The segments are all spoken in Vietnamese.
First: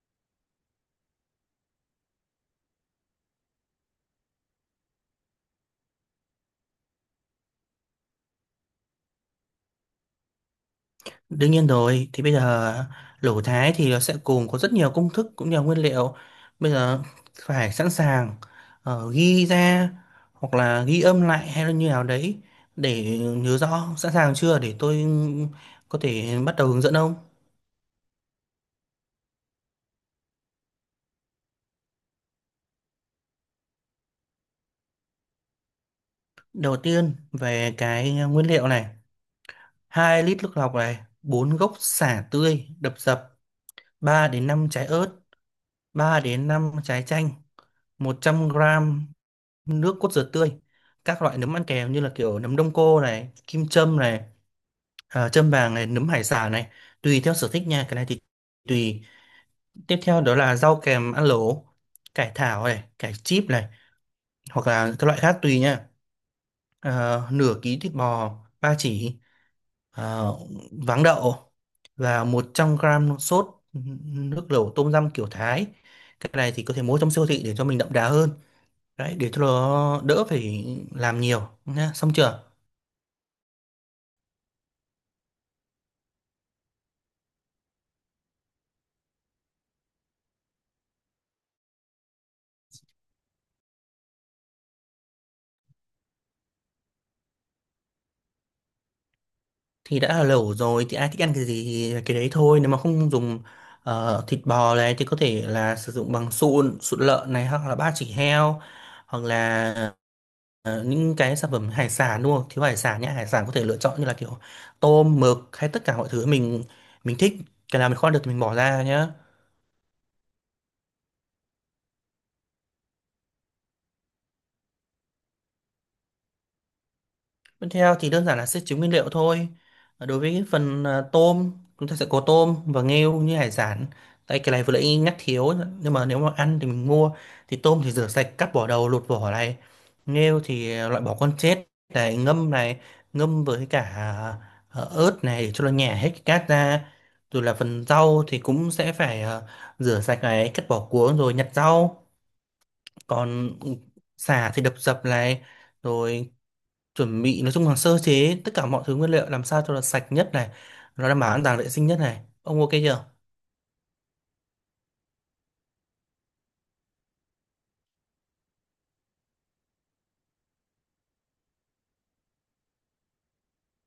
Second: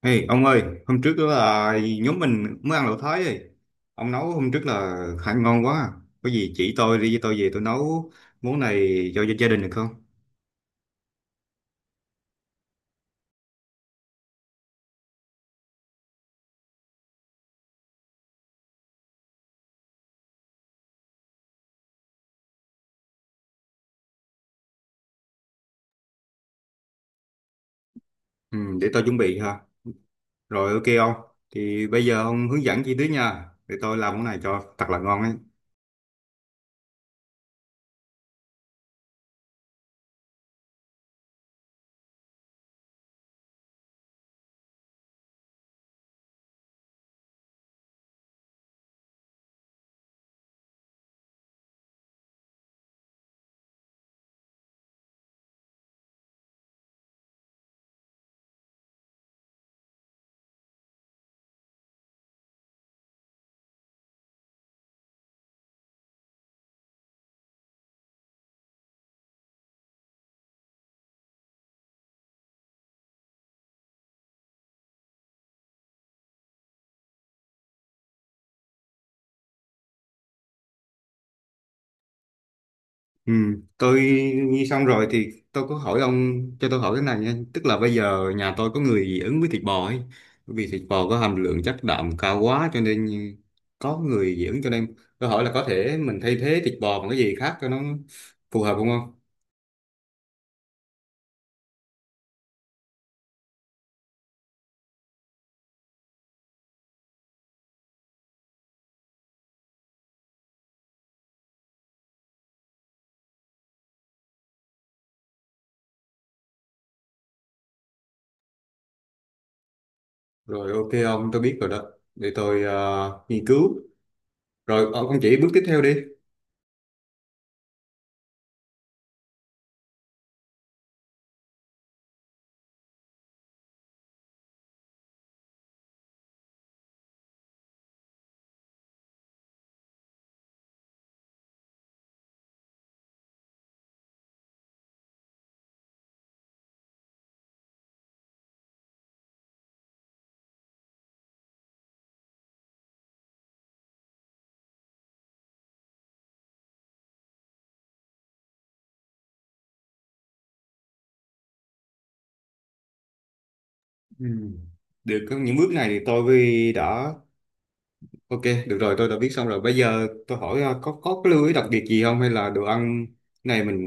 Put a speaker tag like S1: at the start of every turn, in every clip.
S1: Ê, ông ơi, hôm trước là nhóm mình mới ăn lẩu Thái ấy. Ông nấu hôm trước là khá ngon quá. Có gì chỉ tôi đi với tôi về tôi nấu món này cho gia đình được không?
S2: Đương nhiên rồi, thì bây giờ lẩu Thái thì nó sẽ cùng có rất nhiều công thức cũng như là nguyên liệu. Bây giờ phải sẵn sàng, ghi ra hoặc là ghi âm lại hay là như nào đấy để nhớ rõ. Sẵn sàng chưa để tôi có thể bắt đầu hướng dẫn ông?
S1: Ừ, để tôi chuẩn bị ha. Rồi ok ông. Thì bây giờ ông hướng dẫn chi tiết nha. Để tôi làm món này cho thật là ngon ấy.
S2: Đầu tiên về cái nguyên liệu này: 2 lít nước lọc này, 4 gốc sả tươi đập dập, 3 đến 5 trái ớt, 3 đến 5 trái chanh, 100 gram nước cốt dừa tươi, các loại nấm ăn kèm như là kiểu nấm đông cô này, kim châm này, à, châm vàng này, nấm hải sản này, tùy theo sở thích nha. Cái này thì tùy. Tiếp theo đó là rau kèm ăn lẩu, cải thảo này, cải chip này, hoặc là các loại khác tùy nha. Nửa ký thịt bò ba chỉ, ờ, váng đậu, và 100 gram sốt nước lẩu tôm răm kiểu Thái. Cái này thì có thể mua trong siêu thị để cho mình đậm đà hơn đấy, để cho nó đỡ phải làm nhiều nhá. Xong chưa?
S1: Ừ, tôi nghe xong rồi thì tôi có hỏi ông, cho tôi hỏi thế này nha, tức là bây giờ nhà tôi có người dị ứng với thịt bò ấy, bởi vì thịt bò có hàm lượng chất đạm cao quá cho nên có người dị ứng, cho nên tôi hỏi là có thể mình thay thế thịt bò bằng cái gì khác cho nó phù hợp không không
S2: Thì đã là lẩu rồi thì ai thích ăn cái gì thì cái đấy thôi. Nếu mà không dùng thịt bò này thì có thể là sử dụng bằng sụn sụn lợn này hoặc là ba chỉ heo, hoặc là những cái sản phẩm hải sản, đúng không? Thiếu hải sản nhé. Hải sản có thể lựa chọn như là kiểu tôm, mực hay tất cả mọi thứ mình thích. Cái nào mình kho được thì mình bỏ ra nhé.
S1: Rồi ok ông, tôi biết rồi đó. Để tôi nghiên cứu. Rồi ông chỉ bước tiếp theo đi.
S2: Tiếp theo thì đơn giản là sẽ chứa nguyên liệu thôi. Đối với phần tôm, chúng ta sẽ có tôm và nghêu như hải sản. Tại cái này vừa nãy nhắc thiếu, nhưng mà nếu mà ăn thì mình mua. Thì tôm thì rửa sạch, cắt vỏ đầu, lột vỏ này. Nghêu thì loại bỏ con chết này, ngâm với cả ớt này để cho nó nhả hết cái cát ra. Rồi là phần rau thì cũng sẽ phải rửa sạch này, cắt bỏ cuống rồi nhặt rau. Còn sả thì đập dập này, rồi chuẩn bị. Nói chung là sơ chế tất cả mọi thứ nguyên liệu làm sao cho là sạch nhất này, nó đảm bảo an toàn vệ sinh nhất này. Ông ok chưa?
S1: Ừ. được có những bước này thì tôi đã Ok, được rồi, tôi đã biết xong rồi. Bây giờ tôi hỏi có cái lưu ý đặc biệt gì không, hay là đồ ăn này mình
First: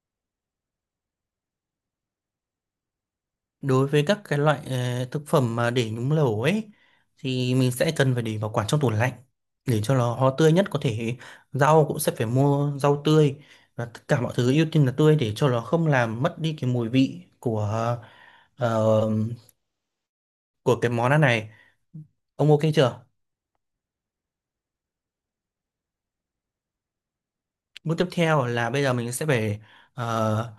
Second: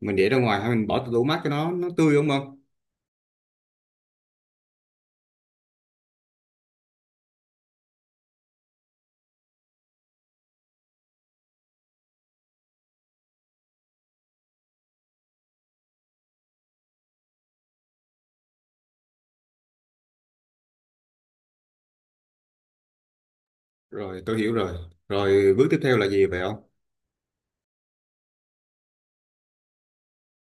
S1: để ra ngoài hay mình bỏ tủ mát cho nó tươi đúng không?
S2: Đối với các cái loại thực phẩm mà để nhúng lẩu ấy thì mình sẽ cần phải để bảo quản trong tủ lạnh để cho nó tươi nhất có thể. Rau cũng sẽ phải mua rau tươi, và tất cả mọi thứ ưu tiên là tươi để cho nó không làm mất đi cái mùi vị của, ờ, của cái món ăn này. Ông ok chưa?
S1: Rồi, tôi hiểu rồi. Rồi bước tiếp theo là gì vậy không?
S2: Bước tiếp theo là bây giờ mình sẽ phải ờ,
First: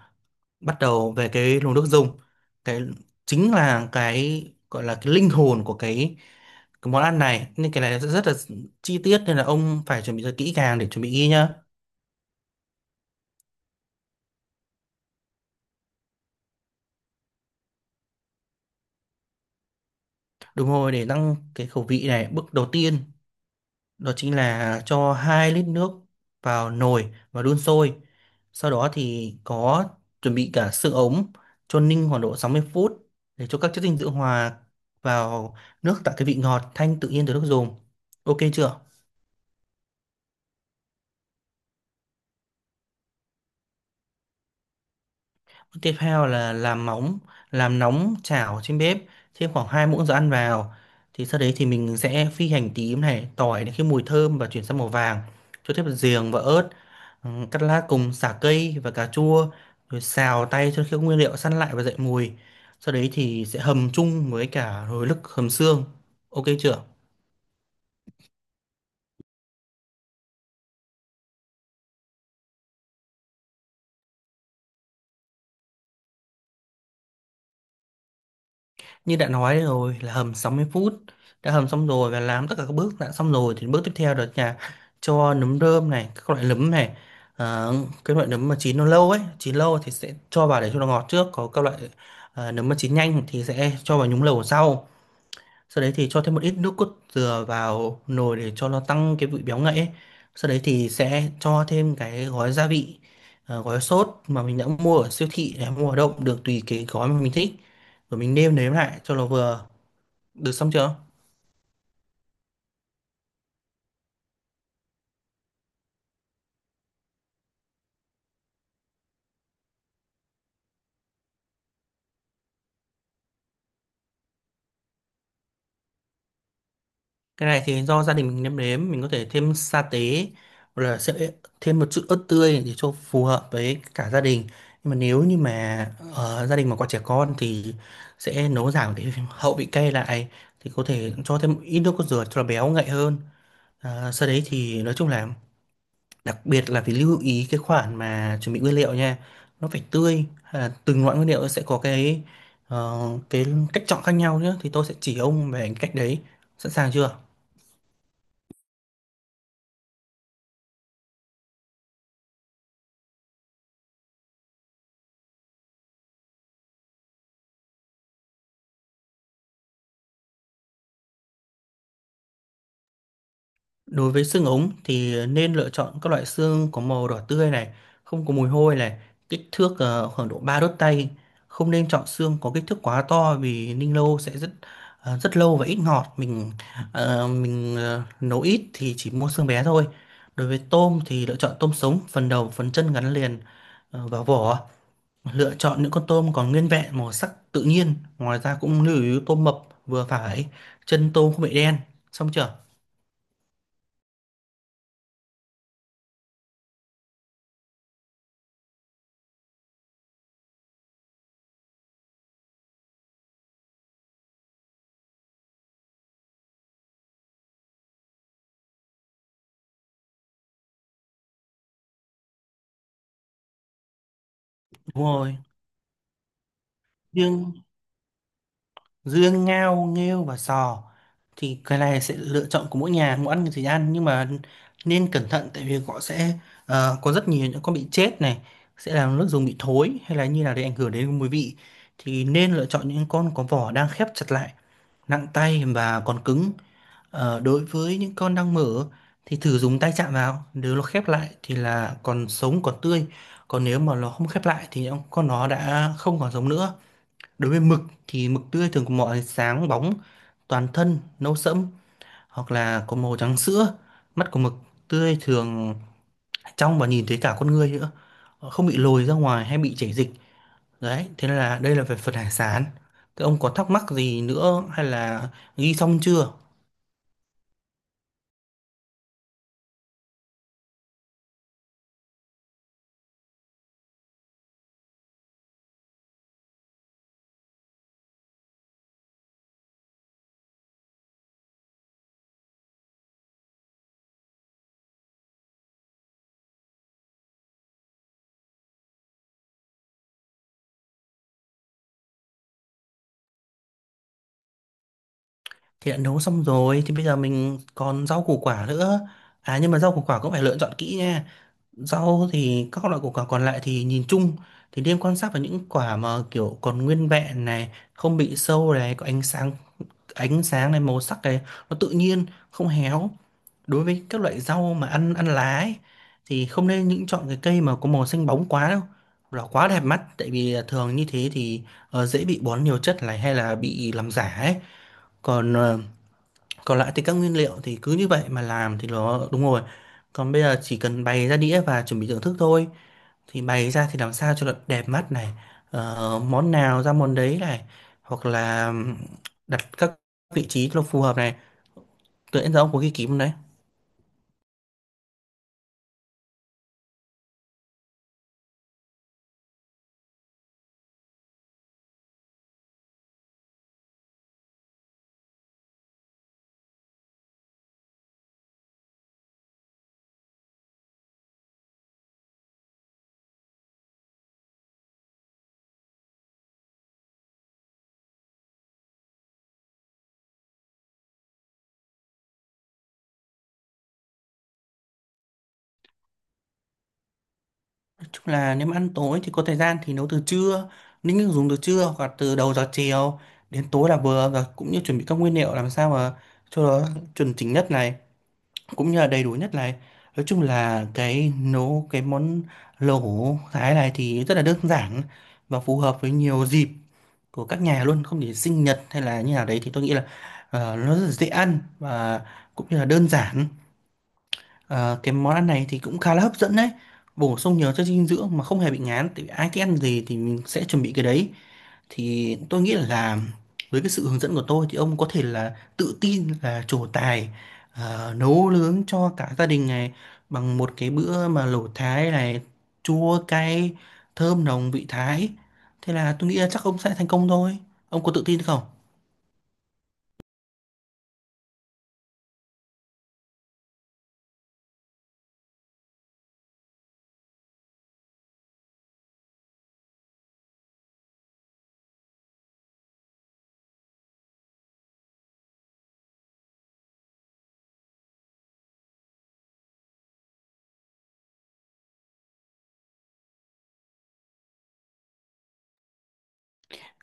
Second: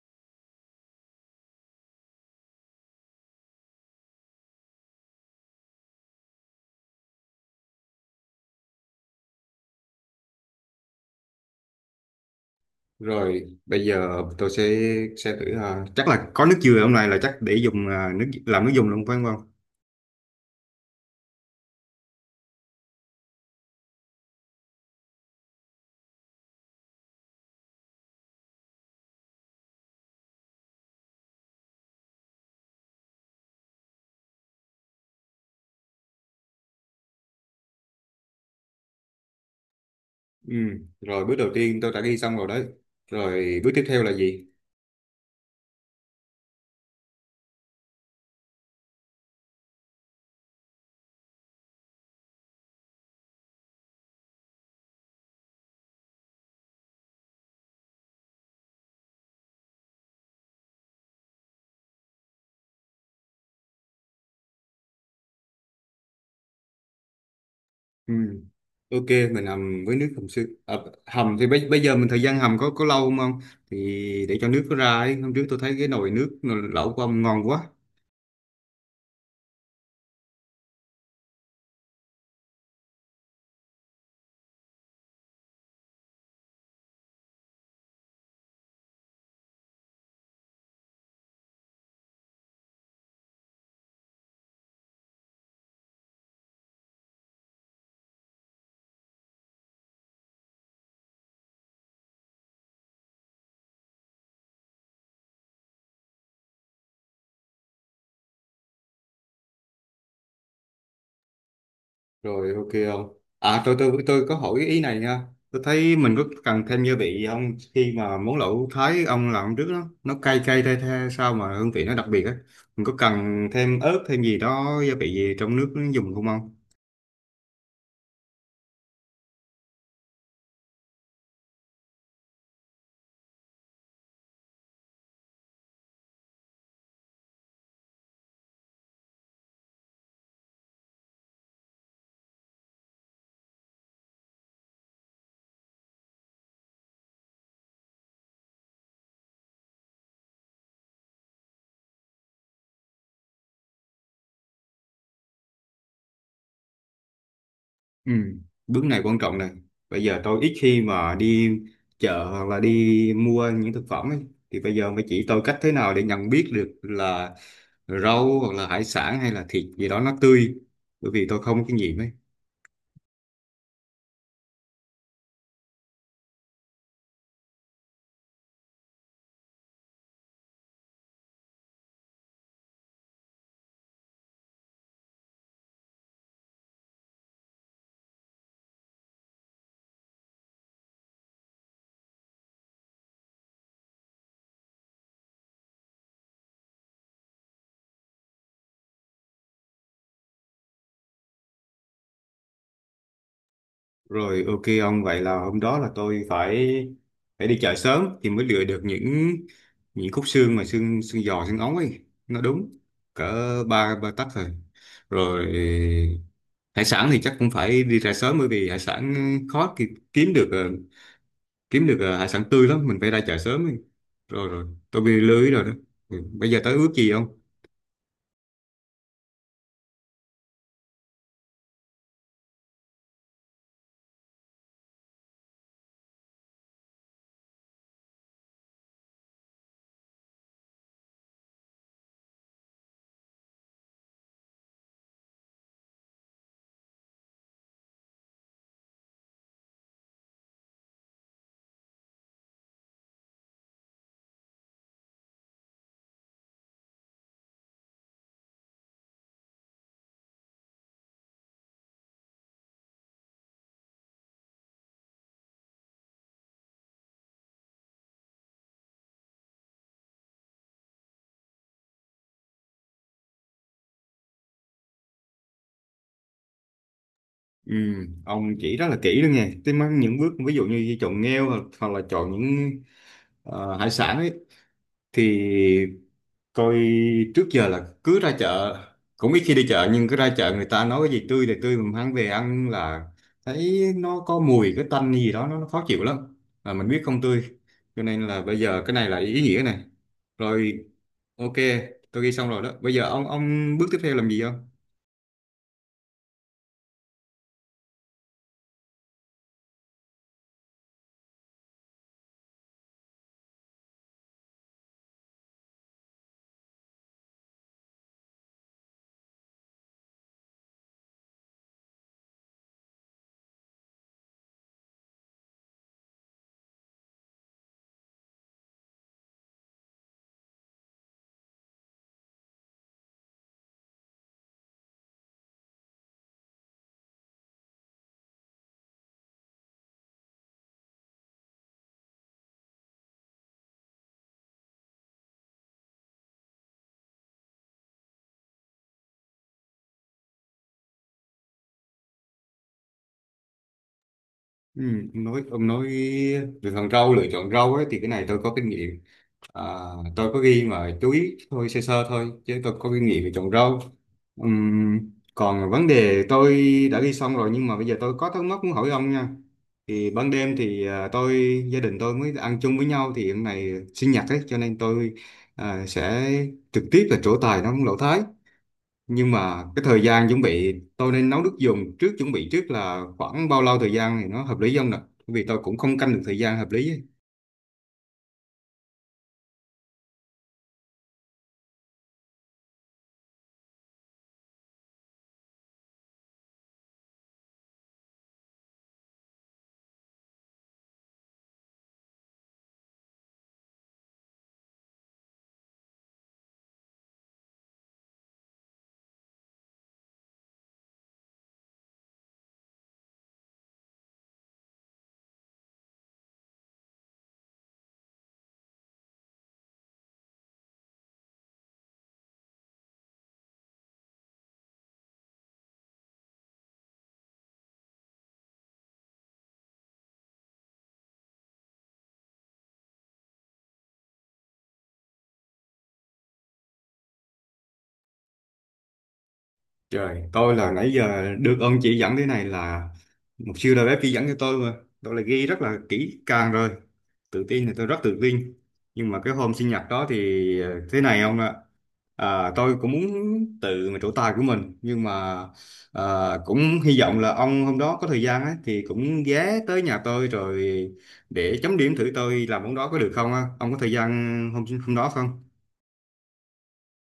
S2: bắt đầu về cái luồng nước dùng. Cái chính là cái gọi là cái linh hồn của cái món ăn này, nên cái này rất là chi tiết, nên là ông phải chuẩn bị rất kỹ càng để chuẩn bị ghi nhá.
S1: Rồi, bây giờ tôi sẽ thử, chắc là có nước dừa hôm nay là chắc để dùng nước làm nước dùng luôn phải không?
S2: Đúng rồi, để tăng cái khẩu vị này. Bước đầu tiên đó chính là cho 2 lít nước vào nồi và đun sôi. Sau đó thì có chuẩn bị cả xương ống cho ninh khoảng độ 60 phút để cho các chất dinh dưỡng hòa vào nước, tạo cái vị ngọt thanh tự nhiên từ nước dùng. Ok chưa?
S1: Ừ, rồi bước đầu tiên tôi đã ghi xong rồi đấy. Rồi bước tiếp theo là gì?
S2: Tiếp theo là làm móng, làm nóng chảo trên bếp, thêm khoảng 2 muỗng dầu ăn vào. Thì sau đấy thì mình sẽ phi hành tím này, tỏi đến khi mùi thơm và chuyển sang màu vàng. Cho thêm giềng và ớt, ừ, cắt lát cùng sả cây và cà chua. Rồi xào tay cho khi các nguyên liệu săn lại và dậy mùi. Sau đấy thì sẽ hầm chung với cả rồi lức hầm xương. Ok chưa?
S1: Ừ. Ok, mình hầm với nước hầm xương. À, hầm thì bây giờ mình thời gian hầm có lâu không không? Thì để cho nước nó ra ấy. Hôm trước tôi thấy cái nồi nước lẩu của ông ngon quá.
S2: Như đã nói rồi là hầm 60 phút. Đã hầm xong rồi và làm tất cả các bước đã xong rồi thì bước tiếp theo đó là cho nấm rơm này, các loại nấm này. Ờ, cái loại nấm mà chín nó lâu ấy, chín lâu thì sẽ cho vào để cho nó ngọt trước. Có các loại nấm mà chín nhanh thì sẽ cho vào nhúng lẩu sau. Sau đấy thì cho thêm một ít nước cốt dừa vào nồi để cho nó tăng cái vị béo ngậy ấy. Sau đấy thì sẽ cho thêm cái gói gia vị, gói sốt mà mình đã mua ở siêu thị hay mua ở đâu cũng được, tùy cái gói mà mình thích. Rồi mình nêm nếm lại cho nó vừa được. Xong chưa?
S1: Rồi ok không? À, tôi có hỏi ý này nha. Tôi thấy mình có cần thêm gia vị không, khi mà món lẩu Thái ông làm trước đó nó cay cay the the sao mà hương vị nó đặc biệt á. Mình có cần thêm ớt thêm gì đó gia vị gì trong nước nó dùng không không?
S2: Cái này thì do gia đình mình nêm nếm, mình có thể thêm sa tế hoặc là sẽ thêm một chút ớt tươi để cho phù hợp với cả gia đình. Nhưng mà nếu như mà gia đình mà có trẻ con thì sẽ nấu giảm cái hậu vị cay lại, thì có thể cho thêm ít nước cốt dừa cho nó béo ngậy hơn. À, sau đấy thì nói chung là đặc biệt là phải lưu ý cái khoản mà chuẩn bị nguyên liệu nha. Nó phải tươi, à, từng loại nguyên liệu sẽ có cái, ờ, cái cách chọn khác nhau nhé, thì tôi sẽ chỉ ông về cách đấy. Sẵn sàng chưa?
S1: Ừ, bước này quan trọng này. Bây giờ tôi ít khi mà đi chợ hoặc là đi mua những thực phẩm ấy. Thì bây giờ mới chỉ tôi cách thế nào để nhận biết được là rau hoặc là hải sản hay là thịt gì đó nó tươi. Bởi vì tôi không có kinh nghiệm ấy.
S2: Đối với xương ống thì nên lựa chọn các loại xương có màu đỏ tươi này, không có mùi hôi này, kích thước khoảng độ 3 đốt tay. Không nên chọn xương có kích thước quá to vì ninh lâu sẽ rất, rất lâu và ít ngọt. Mình nấu ít thì chỉ mua xương bé thôi. Đối với tôm thì lựa chọn tôm sống, phần đầu, phần chân gắn liền vào vỏ. Lựa chọn những con tôm còn nguyên vẹn màu sắc tự nhiên. Ngoài ra cũng lưu ý tôm mập vừa phải, chân tôm không bị đen. Xong chưa?
S1: Rồi ok ông, vậy là hôm đó là tôi phải phải đi chợ sớm thì mới lựa được những khúc xương mà xương xương giò xương ống ấy. Nó đúng cỡ ba 3 tấc rồi. Rồi hải sản thì chắc cũng phải đi ra sớm, bởi vì hải sản khó kiếm được kiếm được hải sản tươi lắm, mình phải ra chợ sớm ấy. Rồi rồi tôi
S2: Đúng
S1: bị
S2: rồi.
S1: lưới rồi đó. Ừ. Bây giờ tới ước gì không.
S2: Nhưng dương ngao nghêu và sò thì cái này sẽ lựa chọn của mỗi nhà, muốn ăn thì ăn, nhưng mà nên cẩn thận tại vì họ sẽ có rất nhiều những con bị chết này, sẽ làm nước dùng bị thối hay là như là để ảnh hưởng đến mùi vị. Thì nên lựa chọn những con có vỏ đang khép chặt lại, nặng tay và còn cứng. Đối với những con đang mở thì thử dùng tay chạm vào, nếu nó khép lại thì là còn sống còn tươi, còn nếu mà nó không khép lại thì con nó đã không còn sống nữa. Đối với mực thì mực tươi thường có màu sáng bóng, toàn thân, nâu sẫm hoặc là có màu trắng sữa. Mắt của mực tươi thường trong và nhìn thấy cả con người nữa. Họ không bị lồi ra ngoài hay bị chảy dịch. Đấy, thế nên là đây là về phần hải sản. Thế ông có thắc mắc gì nữa hay là ghi xong chưa?
S1: Ừ. Ông chỉ rất là kỹ luôn nha, tôi mang những bước ví dụ như chọn nghêu hoặc là chọn những hải sản ấy, thì tôi trước giờ là cứ ra chợ, cũng ít khi đi chợ, nhưng cứ ra chợ người ta nói cái gì tươi thì tươi, mình mang về ăn là thấy nó có mùi cái tanh gì đó nó khó chịu lắm, là mình biết không tươi, cho nên là bây giờ cái này là ý nghĩa này. Rồi, ok, tôi ghi xong rồi đó. Bây giờ ông bước tiếp theo làm gì không?
S2: Thì đã nấu xong rồi thì bây giờ mình còn rau củ quả nữa. À, nhưng mà rau củ quả cũng phải lựa chọn kỹ nha. Rau thì các loại củ quả còn lại thì nhìn chung thì nên quan sát vào những quả mà kiểu còn nguyên vẹn này, không bị sâu này, có ánh sáng này, màu sắc này, nó tự nhiên, không héo. Đối với các loại rau mà ăn ăn lá ấy, thì không nên những chọn cái cây mà có màu xanh bóng quá đâu. Hoặc là quá đẹp mắt, tại vì thường như thế thì dễ bị bón nhiều chất này hay là bị làm giả ấy. Còn còn lại thì các nguyên liệu thì cứ như vậy mà làm thì nó đúng rồi. Còn bây giờ chỉ cần bày ra đĩa và chuẩn bị thưởng thức thôi. Thì bày ra thì làm sao cho nó đẹp mắt này, món nào ra món đấy này, hoặc là đặt các vị trí cho nó phù hợp này, tự nhiên. Giờ ông có ghi kỹ không đấy?
S1: Ừ, ông nói lựa chọn rau ấy, thì cái này tôi có kinh nghiệm. À, tôi có ghi mà chú ý thôi, sơ sơ thôi, chứ tôi có kinh nghiệm về chọn rau. Ừm, còn vấn đề tôi đã ghi xong rồi, nhưng mà bây giờ tôi có thắc mắc muốn hỏi ông nha. Thì ban đêm thì à, tôi gia đình tôi mới ăn chung với nhau, thì hôm nay sinh nhật ấy, cho nên tôi à, sẽ trực tiếp là trổ tài nấu lẩu Thái. Nhưng mà cái thời gian chuẩn bị tôi nên nấu nước dùng trước, chuẩn bị trước là khoảng bao lâu thời gian thì nó hợp lý không nè? Bởi vì tôi cũng không canh được thời gian hợp lý ấy.
S2: Nói chung là nếu mà ăn tối thì có thời gian thì nấu từ trưa, nếu như dùng từ trưa hoặc là từ đầu giờ chiều đến tối là vừa. Và cũng như chuẩn bị các nguyên liệu làm sao mà cho nó chuẩn chỉnh nhất này, cũng như là đầy đủ nhất này. Nói chung là cái nấu cái món lẩu thái này thì rất là đơn giản và phù hợp với nhiều dịp của các nhà luôn, không chỉ sinh nhật hay là như nào đấy. Thì tôi nghĩ là nó rất là dễ ăn và cũng như là đơn giản. Ờ, cái món ăn này thì cũng khá là hấp dẫn đấy, bổ sung nhiều chất dinh dưỡng mà không hề bị ngán, tại vì ai thích ăn gì thì mình sẽ chuẩn bị cái đấy. Thì tôi nghĩ là với cái sự hướng dẫn của tôi thì ông có thể là tự tin là trổ tài nấu nướng cho cả gia đình này bằng một cái bữa mà lẩu Thái này, chua cay thơm nồng vị Thái. Thế là tôi nghĩ là chắc ông sẽ thành công thôi. Ông có tự tin không?
S1: Trời, tôi là nãy giờ được ông chỉ dẫn thế này là một siêu đầu bếp chỉ dẫn cho tôi mà. Tôi là ghi rất là kỹ càng rồi. Tự tin thì tôi rất tự tin. Nhưng mà cái hôm sinh nhật đó thì ờ, thế này ông ạ. À, tôi cũng muốn tự mà trổ tài của mình. Nhưng mà cũng hy vọng là ông hôm đó có thời gian ấy, thì cũng ghé tới nhà tôi rồi để chấm điểm thử tôi làm món đó có được không á. Ông có thời gian hôm hôm đó không?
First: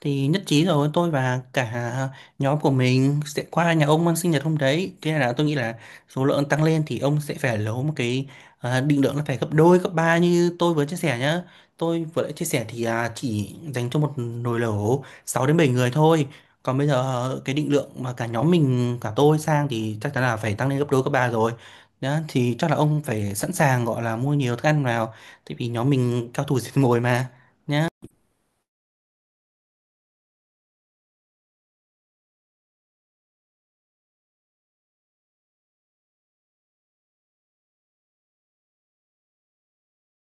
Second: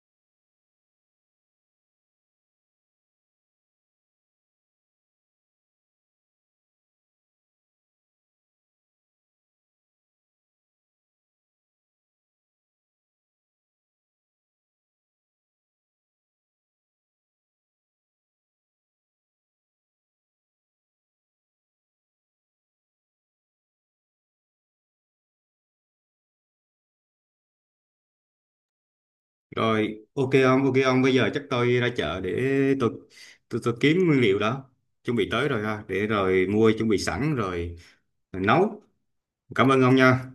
S2: Thì nhất trí rồi. Tôi và cả, à, nhóm của mình sẽ qua nhà ông ăn sinh nhật hôm đấy. Thế là tôi nghĩ là số lượng tăng lên thì ông sẽ phải lấy một cái, à, định lượng nó phải gấp đôi gấp ba như tôi vừa chia sẻ nhá. Tôi vừa đã chia sẻ thì, à, chỉ dành cho một nồi lẩu 6 đến 7 người thôi. Còn bây giờ, à, cái định lượng mà cả nhóm mình cả tôi sang thì chắc chắn là phải tăng lên gấp đôi gấp ba rồi. Đó, thì chắc là ông phải sẵn sàng gọi là mua nhiều thức ăn vào, tại vì nhóm mình cao thủ diệt mồi mà, nhá.
S1: Rồi, ok ông, bây giờ chắc tôi ra chợ để tôi tôi kiếm nguyên liệu đó. Chuẩn bị tới rồi ha, để rồi mua chuẩn bị sẵn rồi, rồi nấu. Cảm ơn ông nha.